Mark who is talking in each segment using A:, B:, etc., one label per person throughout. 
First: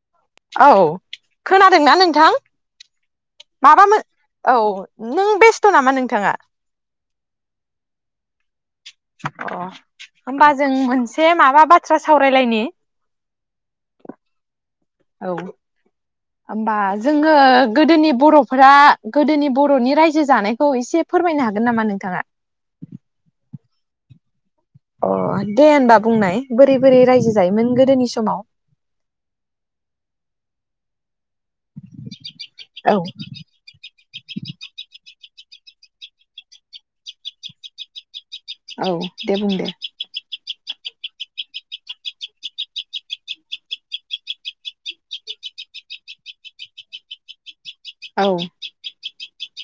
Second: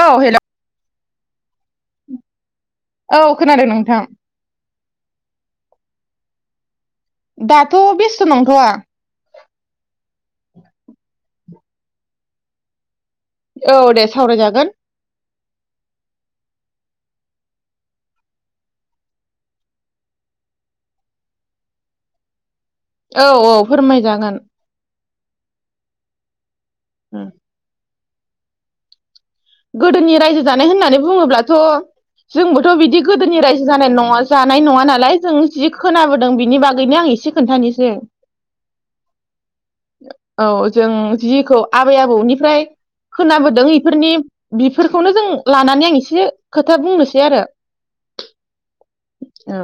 A: औ हेल'
B: औ खोनादोंना नोंथां?
A: औ खोनादों
B: माबाम
A: नोंथां
B: मोन औ नों बेस्थ' नामा नोंथाङा?
A: दाथ' बेस्थ' नंथ'वा।
B: अ होमबा जों मोनसे माबा बाथ्रा सावरायलायनि।
A: औ दे सावरायजागोन।
B: औ होमबा जोङो गोदोनि बर'फोरा गोदोनि बर'नि रायजो जानायखौ एसे फोरमायनो हागोन नामा नोंथाङा?
A: औ औ फोरमायजागोन।
B: अ दे होनबा बुंनाय। बोरै बोरै रायजो जायोमोन गोदोनि समाव
A: गोदोनि रायजो जानाय होननानै बुङोब्ला थ' जोंबोथ'
B: औ
A: बिदि गोदोनि रायजो जानाय नङा जानाय नङा नालाय जों जि खोनाबोदों बिनि बागैनो आं एसे खोन्थानिसै।
B: औ दे बुं दे
A: औ जों जिखौ आबै आबौनिफ्राय खोनाबोदों इफोरनि बिफोरखौनो जों लानानै आं एसे खोथा बुंनोसै आरो।
B: औ
A: औ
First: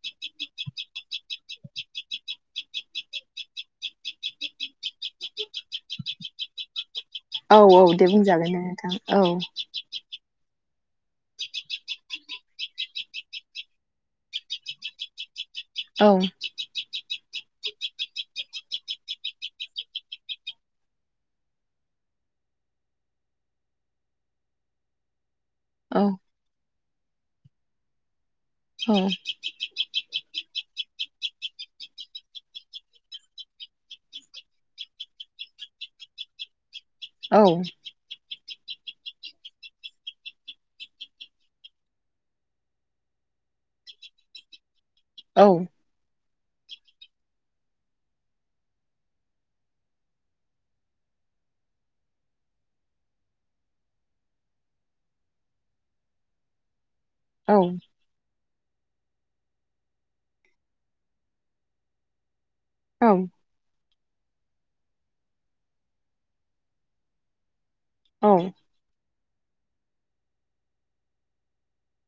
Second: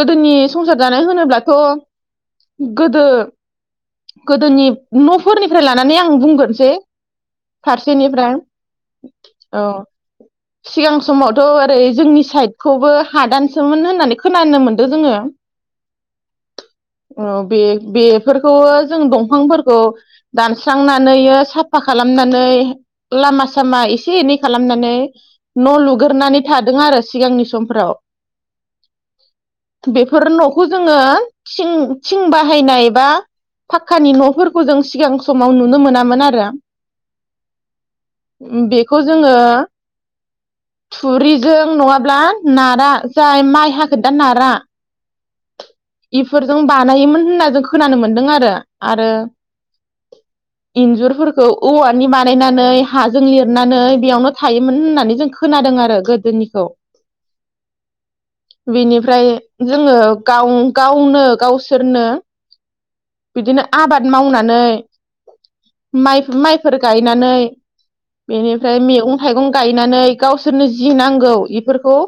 A: गोदोनि संसार जानाय होनोब्लाथ' गोदो गोदोनि न'फोरनिफ्राय लानानै आं बुंगोरनोसै।
B: औ औ दे बुंजागोन दे नोंथां औ।
A: सिगां समावथ' ओरै जोंनि साइडखौबो हादानसोमोन होननानै खोनानो मोनदों जोङो।
B: औ
A: औ बे-बेफोर खौवो जों दंफांफोरखौ दानस्रांनानैयो साफा खालामनानै लामा सामा एसे एनै खालामनानै न'
B: औ
A: लुगोरनानै था दों आरो सिगांनि समफ्राव।
B: औ।
A: बेफोर न'खौ जोङो थिं थिं बाहायनाय बा फाकानि न'फोरखौ जों सिगां समाव नुनो मोनामोन आरो।
B: औ।
A: बेखौ जोङो थुरिजों नङाब्ला नारा जाय माइ हाखोदा नारा
B: औ।
A: बेफोरजों बानायोमोन होनना जों खोनानो मोन दों आरो आरो इन्जुरफोरखौ औवानि बानायनानै हाजों लिरनानै बेयावनो थायोमोन होननानै जों खोनादों आरो गोदोनिखौ।
B: औ।
A: बिनिफ्राय जोङो गाव गावनो गावसोरनो
B: औ
A: बिदिनो आबाद मावनानै माइ माइफोर गायनानै
B: औ
A: बेनिफ्राय मेगं थाइगं गायनानै गावसोरनो जि नांगौ एफोरखौ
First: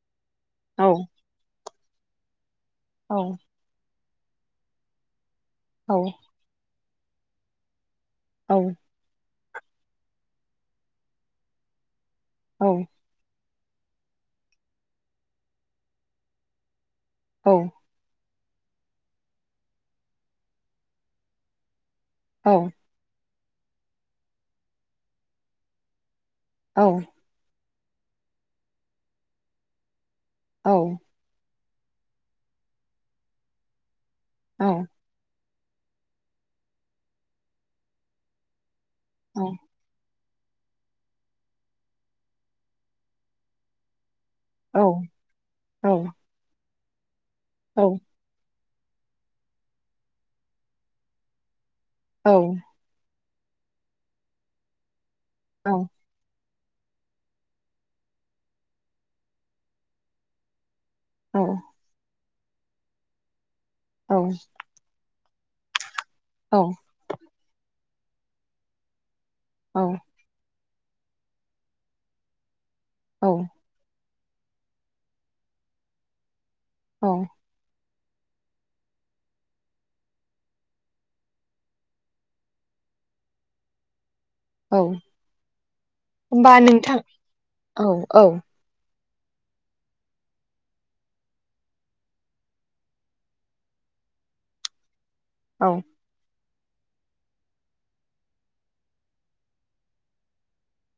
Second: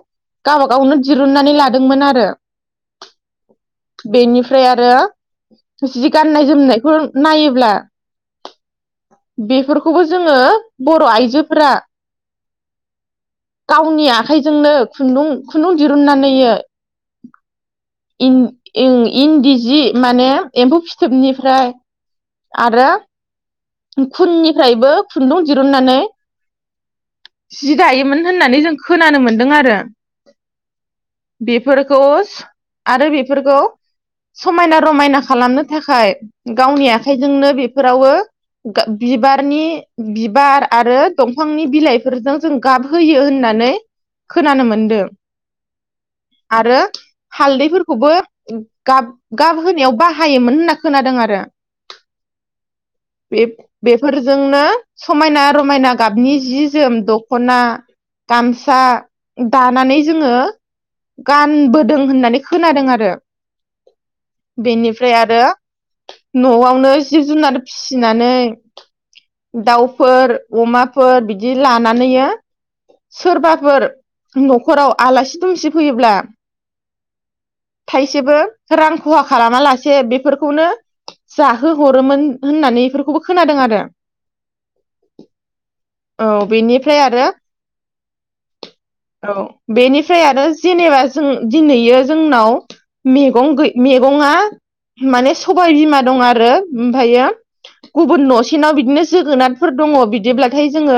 A: गावबागावनो दिरुननानै लादोंमोन आरो। बेनिफ फ्राय आरो जि गाननाय जोमनायखौ नायोब्ला
B: औ।
A: बेफोरखौबो जोङो बर' आइजोफ्रा
B: औ।
A: गावनि आखाइजोंनो खुन्दुं खुन्दुं दिरुनन्नानैयो
B: औ।
A: इन इं इन्दि जि माने एम्फौ फिथोबनिफ्राय आरो खुननिफ्रायबो खुन्दुं दिरुननानै
B: औ
A: जि दायोमोन होननानै जों खोनानो मोनदों आरो
B: औ
A: बेफोरखौज आरो बेफोरखौ समायना रमायना खालामनो थाखाय गावनि आखाइजोंनो बेफोरावो गा बिबारनि बिब बार आरो दंफांनि बिलाइफोरजों जों गाबहोयो होननानै खोनानो मोनदों आरो हालदैफोरखौबो गाब गाब होनायाव बाहायोमोन होनना खोनादों आरो
B: औ
A: बे बेफोरजोंनो समायना रमायना गाबनि जि जोम दख'ना गामसा दानानै जोङो गानबोदों होननानै खोनादों आरो बेनिफ्राय आरो ओ न'आवनो जिब जुनार फिसिनानै दाउफोर अमाफोर बिदि लानानै सोरबाफोर न'खराव आलासि दुमसि फैयोब्ला
B: औ
A: थाइसेबो रां खहा खालामा लासे बेफोरखौनो जाहोहरोमोन होननानै बेफोरखौबो खोनादों आरो
B: औ
A: औ
B: होनबा नोंथां
A: बेनिफ्राय आरो
B: औ औ
A: औ बेनिफ्राय आरो जेनेबा जों दिनैयो जोंनाव मैगं मैगङा माने
B: औ
A: सबाय बिमा दं आरो ओमफ्रायो गुबुन न'सेनाव बिदिनो जोगोनारफोर दङ बिदिब्लाथाय जोङो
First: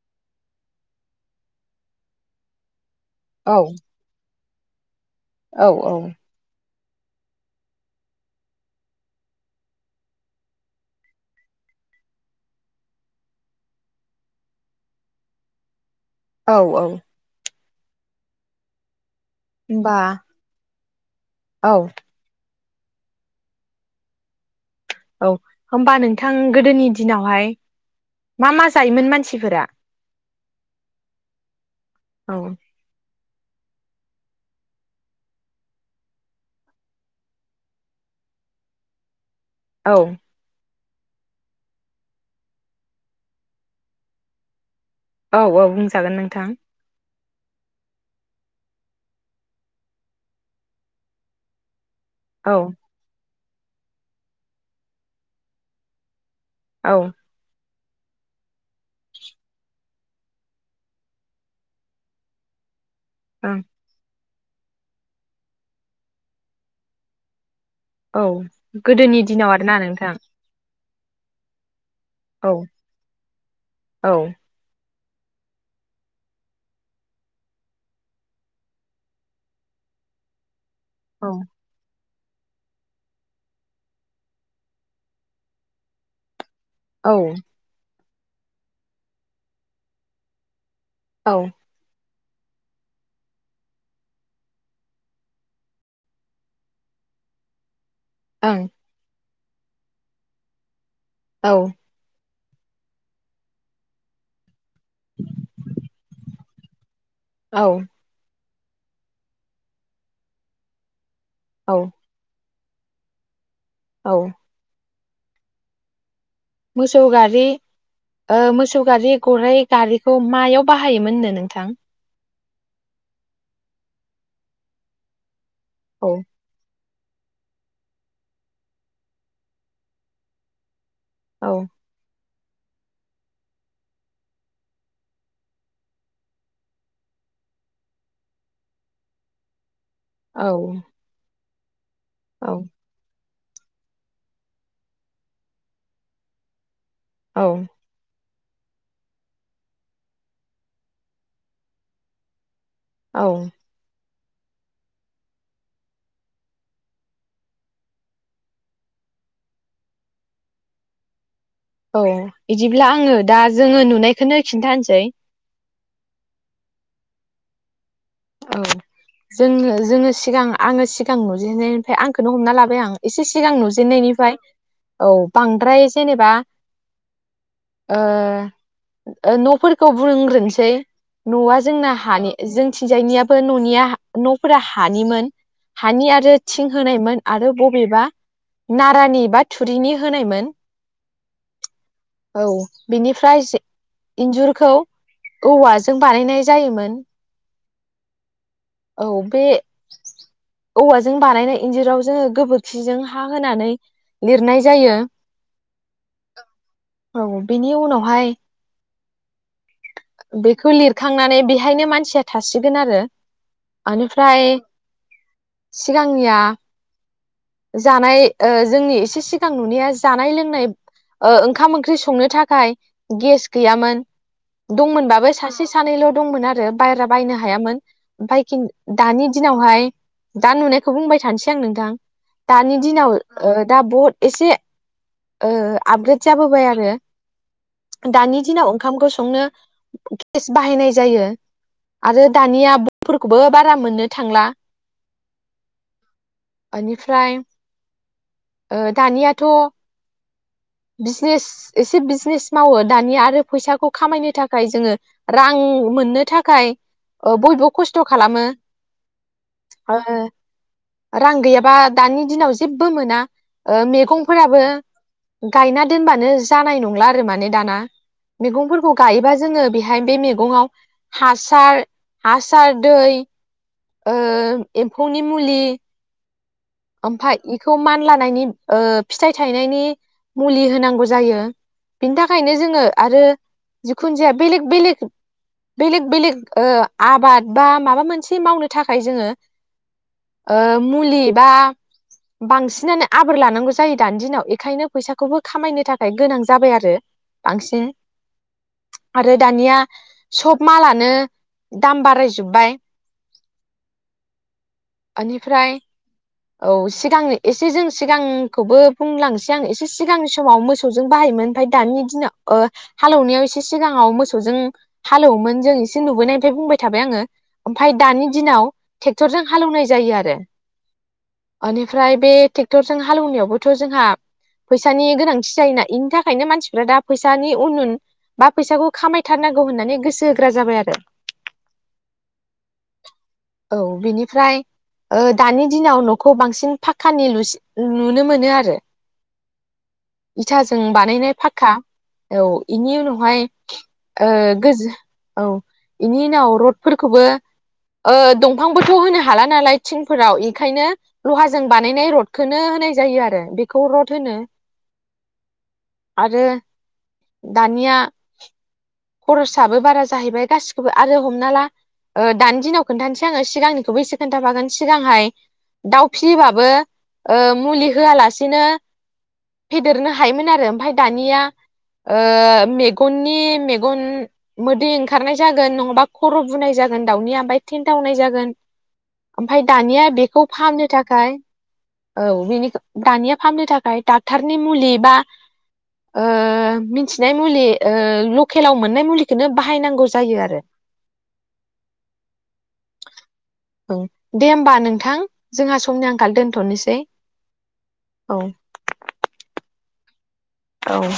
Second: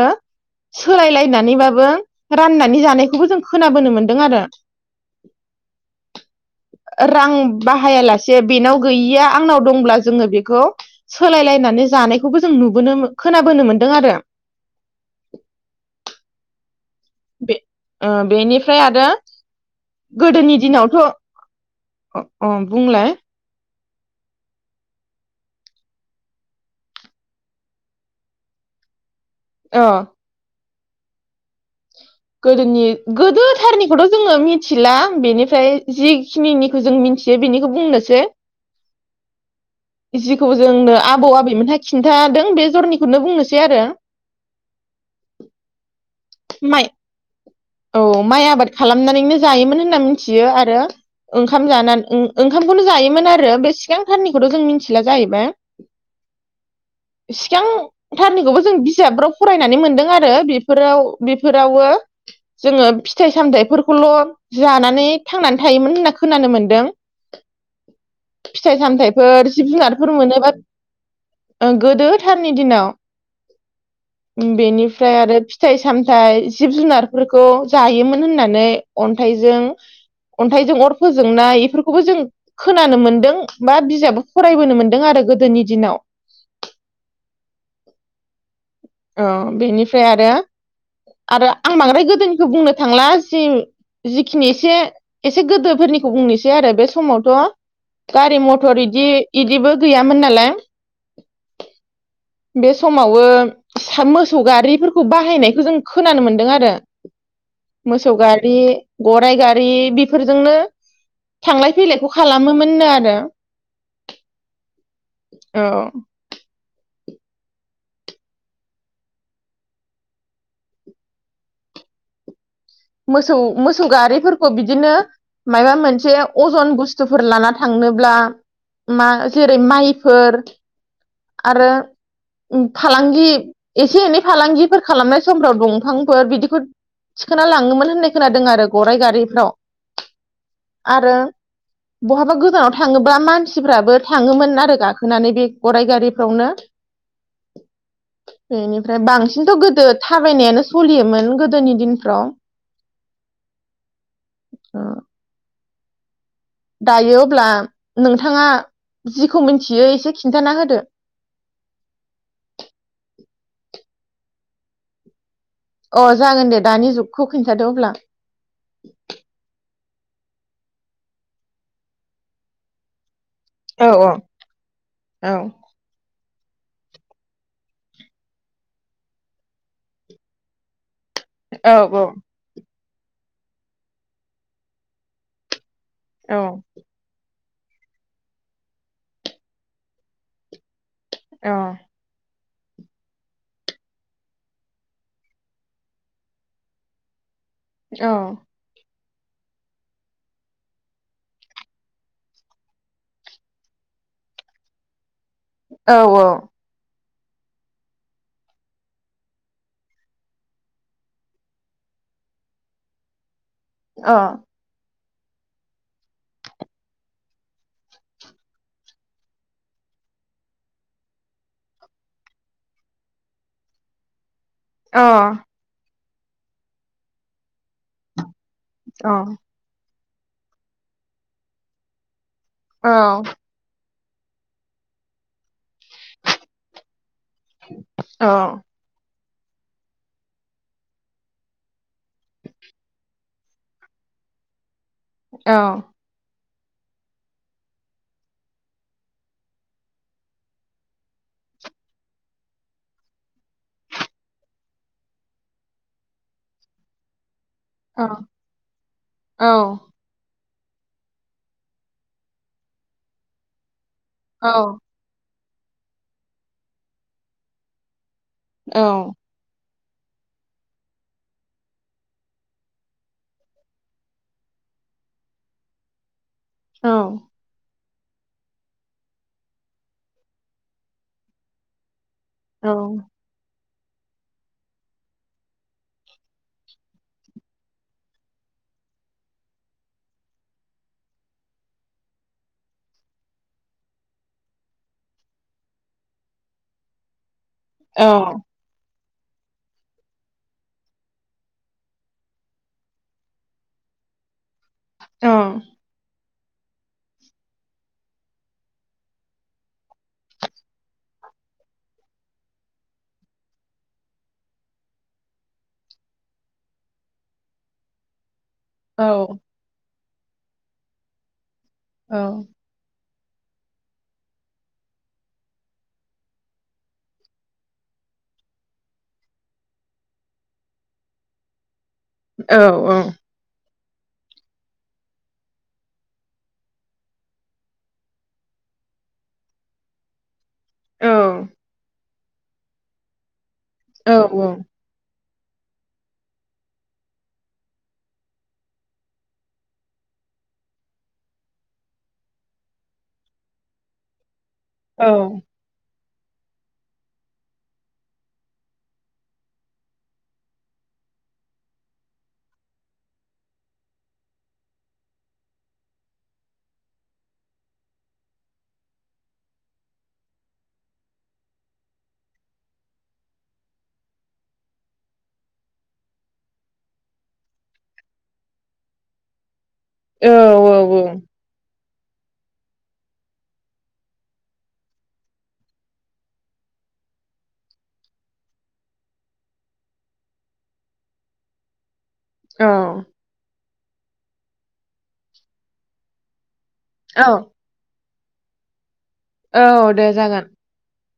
A: सोलायलायनानैबाबो राननानै जानायखौ बेखौबो जों खोनाबोनो मोन्दों आरो
B: औ औ।
A: रां बाहायालासे बेनाव गैयिया आंनाव दंब्ला जोङो बेखौ सोलायलायनानै जानायखौबो जों नुबोनो खोनाबोनो मोनदों आरो।
B: औ औ।
A: बे बेनिफ्राय आरो।
B: होमबा
A: गोदोनि दिनावथ'
B: औ
A: अ बुंलाय।
B: औ होनबा नोंथां गोदोनि दिनावहाय मा मा जायोमोन मानसि?
A: अ।
B: औ
A: गोदोनि गोदोथारनिखौथ' जोङो मिथिला बेनिफ्राय जिखिनिनिखौ जों मिथियो बेनिखौ बुंनोसै।
B: औ
A: जिखौबो जोंनो आबौ आबैमोनहा खिन्थादों बे जरनिखौनो बुंनोसै आरो
B: औ औ जागोन नोंथां
A: माइ औ माइ आबाद खालामनानैनो जायोमोन होनना मिथियो आरो ओंखाम जानानै
B: औ
A: ओंखामखौनो जायोमोन आरो बे सिगांथारनिखौथ' जों मिथिला जाहैबाय
B: औ
A: सिगां थारनिखौबो जों बिजाबफ्राव फरायनानै मोनदों आरो बेफोराव बेफोरावबो जोङो फिथाइ
B: ओं
A: सामथाइफोरखौल' जानानै थांनानै थायोमोन होनना खोनानो मोनदों
B: औ
A: फिथाइ
B: गोदोनि
A: सामथाइफोर
B: दिनाव
A: जिब
B: आरोना
A: जुनारफोर
B: नोंथां
A: मोनोबा ओं गोदो
B: औ
A: थाननि दिनाव
B: औ
A: ओं बेनि ओमफ्राय आरो फिथाइ सामथाइ जिब जुनारफोरखौ जायोमोन होननानै अन्थाइजों हाथायजों अर
B: औ
A: फोजोंनाय बेफोरखौबो जों खोनानो मोनदों बा बिजाबो फरायबोनो मोनदों आरो गोदोनि दिनाव
B: औ
A: औ बेनिफ्राय आरो आरो आं बांद्राय गोदोनि बुंनो थांला जि जिखिनि एसे एसे गोदोफोरनिखौ बुंनोसै आरो बे समावथ' गारि
B: ओं
A: मथर इदि इदिबो गैयामोन नालाय
B: औ
A: बे समावो मोसौ गारि फोरखौ बाहायनायखौ जों खोनानो मोनदों आर [unintelligible]
B: औ
A: मोसौ गार रि गराइ गारि बेफोरजोंनो
B: औ
A: थांलाय फैलायखौ खालाम ङो मोननो आरो
B: औ
A: औ
B: मोसौ गारि ओ मोसौ गारि गराइ गारिखौ मायाव बाहायोमोन नो नोंथां
A: मोसौ मोसौ गारिफोरखौ बिदिनो मायबा
B: औ
A: मोनसे अजन बुस्त बुस्थुफोर लाना थांनोब्ला मा जेरै माइफोर
B: औ
A: आरो उम फालांगि एसे एनै फालांगिफोर खालामनाय समफ्राव दंफांफोर बिदिखौ थिखोना लाङोमोन होननाय खोनादों आरो गराइ गारिफ्राव
B: औ
A: आरो बहाबा
B: औ
A: गोजानाव थाङोबा मानसि मानसिफ्राबो थाङोमोन आरो गाखोनानै बे गराइ गारिफ्रावनो
B: औ
A: बेनिफ्राय बांसिनथ' गोदो थाबायनायानो सोलियोमोन गोदोनि दिनफ्राव
B: औ
A: उम दायो अब्ला नोंथाङा जिखौ मिन्थियो एसे खिन्थाना होदो
B: औ बिदिब्ला आङो दा जोङो नुनायखौनो खिन्थानोसै
A: अ जागोन दे दानि जुगखौ खिन्थादो अब्ला
B: औ जोंनि जोङो सिगां आङो सिगां नुजेननायनिफ्राय आंखौनो हमना लाबाय आं एसे सि सिगां
A: औ औ
B: नुजेननायनिफ्राय औ बांद्राय जेनेबा ओ न'फोरखौ बुंग्रोनोसै न'आ
A: औ
B: जोंना
A: औ
B: हानि जोंथि थिंजायनियाबो न'निया न'फोरा हानिमोन हानि आरो
A: औ
B: थिं होनायमोन आरो बबेबा नारानि बा थुरिनि होनायमोन
A: औ
B: औ बिनिफ्राय जे इन्जुरखौ औवाजों बानायनाय जायोमोन
A: औ
B: औ बे औवाजों बानायनाय इन्जुराव जोङो गोबोरखिजों हा होनानै लिरनाय जायो
A: औ औ
B: औ बेनि उनावहाय बेखौ लिरखांनानै बेहायनो मानसिया थासिगोन आरो
A: औ अ
B: [unintelligible] सिगांनिया जानाय ओ जोंनि एसे सिगां नुनाया जानाय लोंनाय ओ ओंखाम ओंख्रि संनो थाखाय गेस गैयामोन दंमोनबाबो सासे सानैल' दंमोन आरो बारा बायनो हायामोन [unintelligible] [unintelligible] दानि दिनावहाय दा नुनायखौ बुंबाय थानोसै आं नोंथां दानि
A: अ
B: दिनाव ओ दा बहुद एसे ओ आपग्रेद जाबोबाय आरो दानि दिनाव ओंखामखौ संनो गेस बाहायनाय जायो आरो दानिया बफोरखौबो बारा मोननो थांला।
A: औ।
B: एनिफ्राय ओ दानियाथ' बिजनेस एसे बिजनेस मावो दानिया आरो फैसाखौ खामायनो थाखाय जोङो रां मोननो थाखाय ओ बयबो खस्थ'
A: अ
B: खालामो
A: औ
B: ओ रां गैयाबा दानि दिनाव जेबो मोना ओ मेग
A: औ
B: गंफोराबो गायना दोनबानो जानाय नंला आरो माने दाना।
A: औ
B: मैगंफोरखौ गायोबा जोङो बे फाय बे मैगङाव हासार हासार दै ओ एम्फौनि मुलि ओमफाय इखौ मानलानायनि ओ फिथाइ थायनायनि मुलि होनांगौ जायो - बिनि थाखायनो जोङो आरो जिखुन जाया बेलेक बेलेक बेलेग बेलेग ओ आबाद बा माबा मोनसे मावनो थाखाय जोङो ओ मुलि बा बांसिनानो आबोर लानांगौ जायो दानि दिनाव एखायनो फैसाखौबो खामायनो थाखाय गोनां जाबाय आरो। बांसिन।
A: औ
B: आरो दानिया सब मालानो दाम बारायजोब्बाय। [inaudible]
A: औ
B: एनिफ्राय औ सिगांनो एसे जों सिगांखौबो बुंलांसै आं एसे सिगांनि समाव मोसौजों बाहायोमोन ओमफाय ओ दानि दिनाव हालौवनायाव एसे सिगाङाव मोसौजों हालौवोमोन जों एसे नुबोनायनिफ्राय बुंबाय थाबाय आङो ओमफाय दानि दिनाव
A: औ
B: ट्रेक्टरजों हालौनाय जायो आर दे।
A: औ
B: ओनिफ्राय बे ट्रेक्टरजों हा हालेवनायावबोथ' जोंहा फैसानि गोनांथि जायोना इनि थाखायनो मानसिफ्रा दा फैसानि उन उन बा फैसाखौ खामायथारनांगौ होननानै गोसो होग्रा जाबाय आरो।
A: औ औ।
B: औ बिनिफ्राय ओ दानि दिनाव न खौ बांसिन फाखकानि लुसिन नुनो मोनो आरो। इथाजों
A: औ
B: बानायनाय फाक्का। औ इनि उनावहाय
A: औ
B: ओ गोज औ इनि उनाव रडफोरखौबो ओ दंफांबोथ' होनो हाला नालाय थिंफोराव इखायनो लहाजों बानायनाय रदखौनो होनाय जायो आरो बेखौ रड होनो।
A: औ।
B: आरो दानिया खरसाबो बारा जाहैबाय गासिखौबो आरो हमना ला ओ दानि दिनाव खोन्थानोसै आङो सिगांनिखौबो एसे खोनथाफागोन सिगांहाय दाउ फिबाबो ओ मुलि होआलासेनो फेदेरनो हायोमोन आरो ओमफाय दानिया ओ मेगननि मेगन मेगन मोदै ओंखारनाय जागोन नङाबा खर' बुनाय जागोन दाउनिआ ओमफ्राय थेनथावनाय जागोन। ओमफाय दानिया बेखौ फाहामनो
A: औ
B: थाखाय औ बेनिखो दानिया फाहामनो थाखाय डाक्टरनि मुलि बा ओ मिन्थिनाय मुलि ओ लक केलाव मोननाय मुलिखौनो बाहायनांगौ जायो आरो।
A: औ
B: ओं दे होमबा नोंथां जोंहा समनि आंखाल दोन थ'निसै।
A: औ
B: औ
A: औ दे जागोन।
B: औ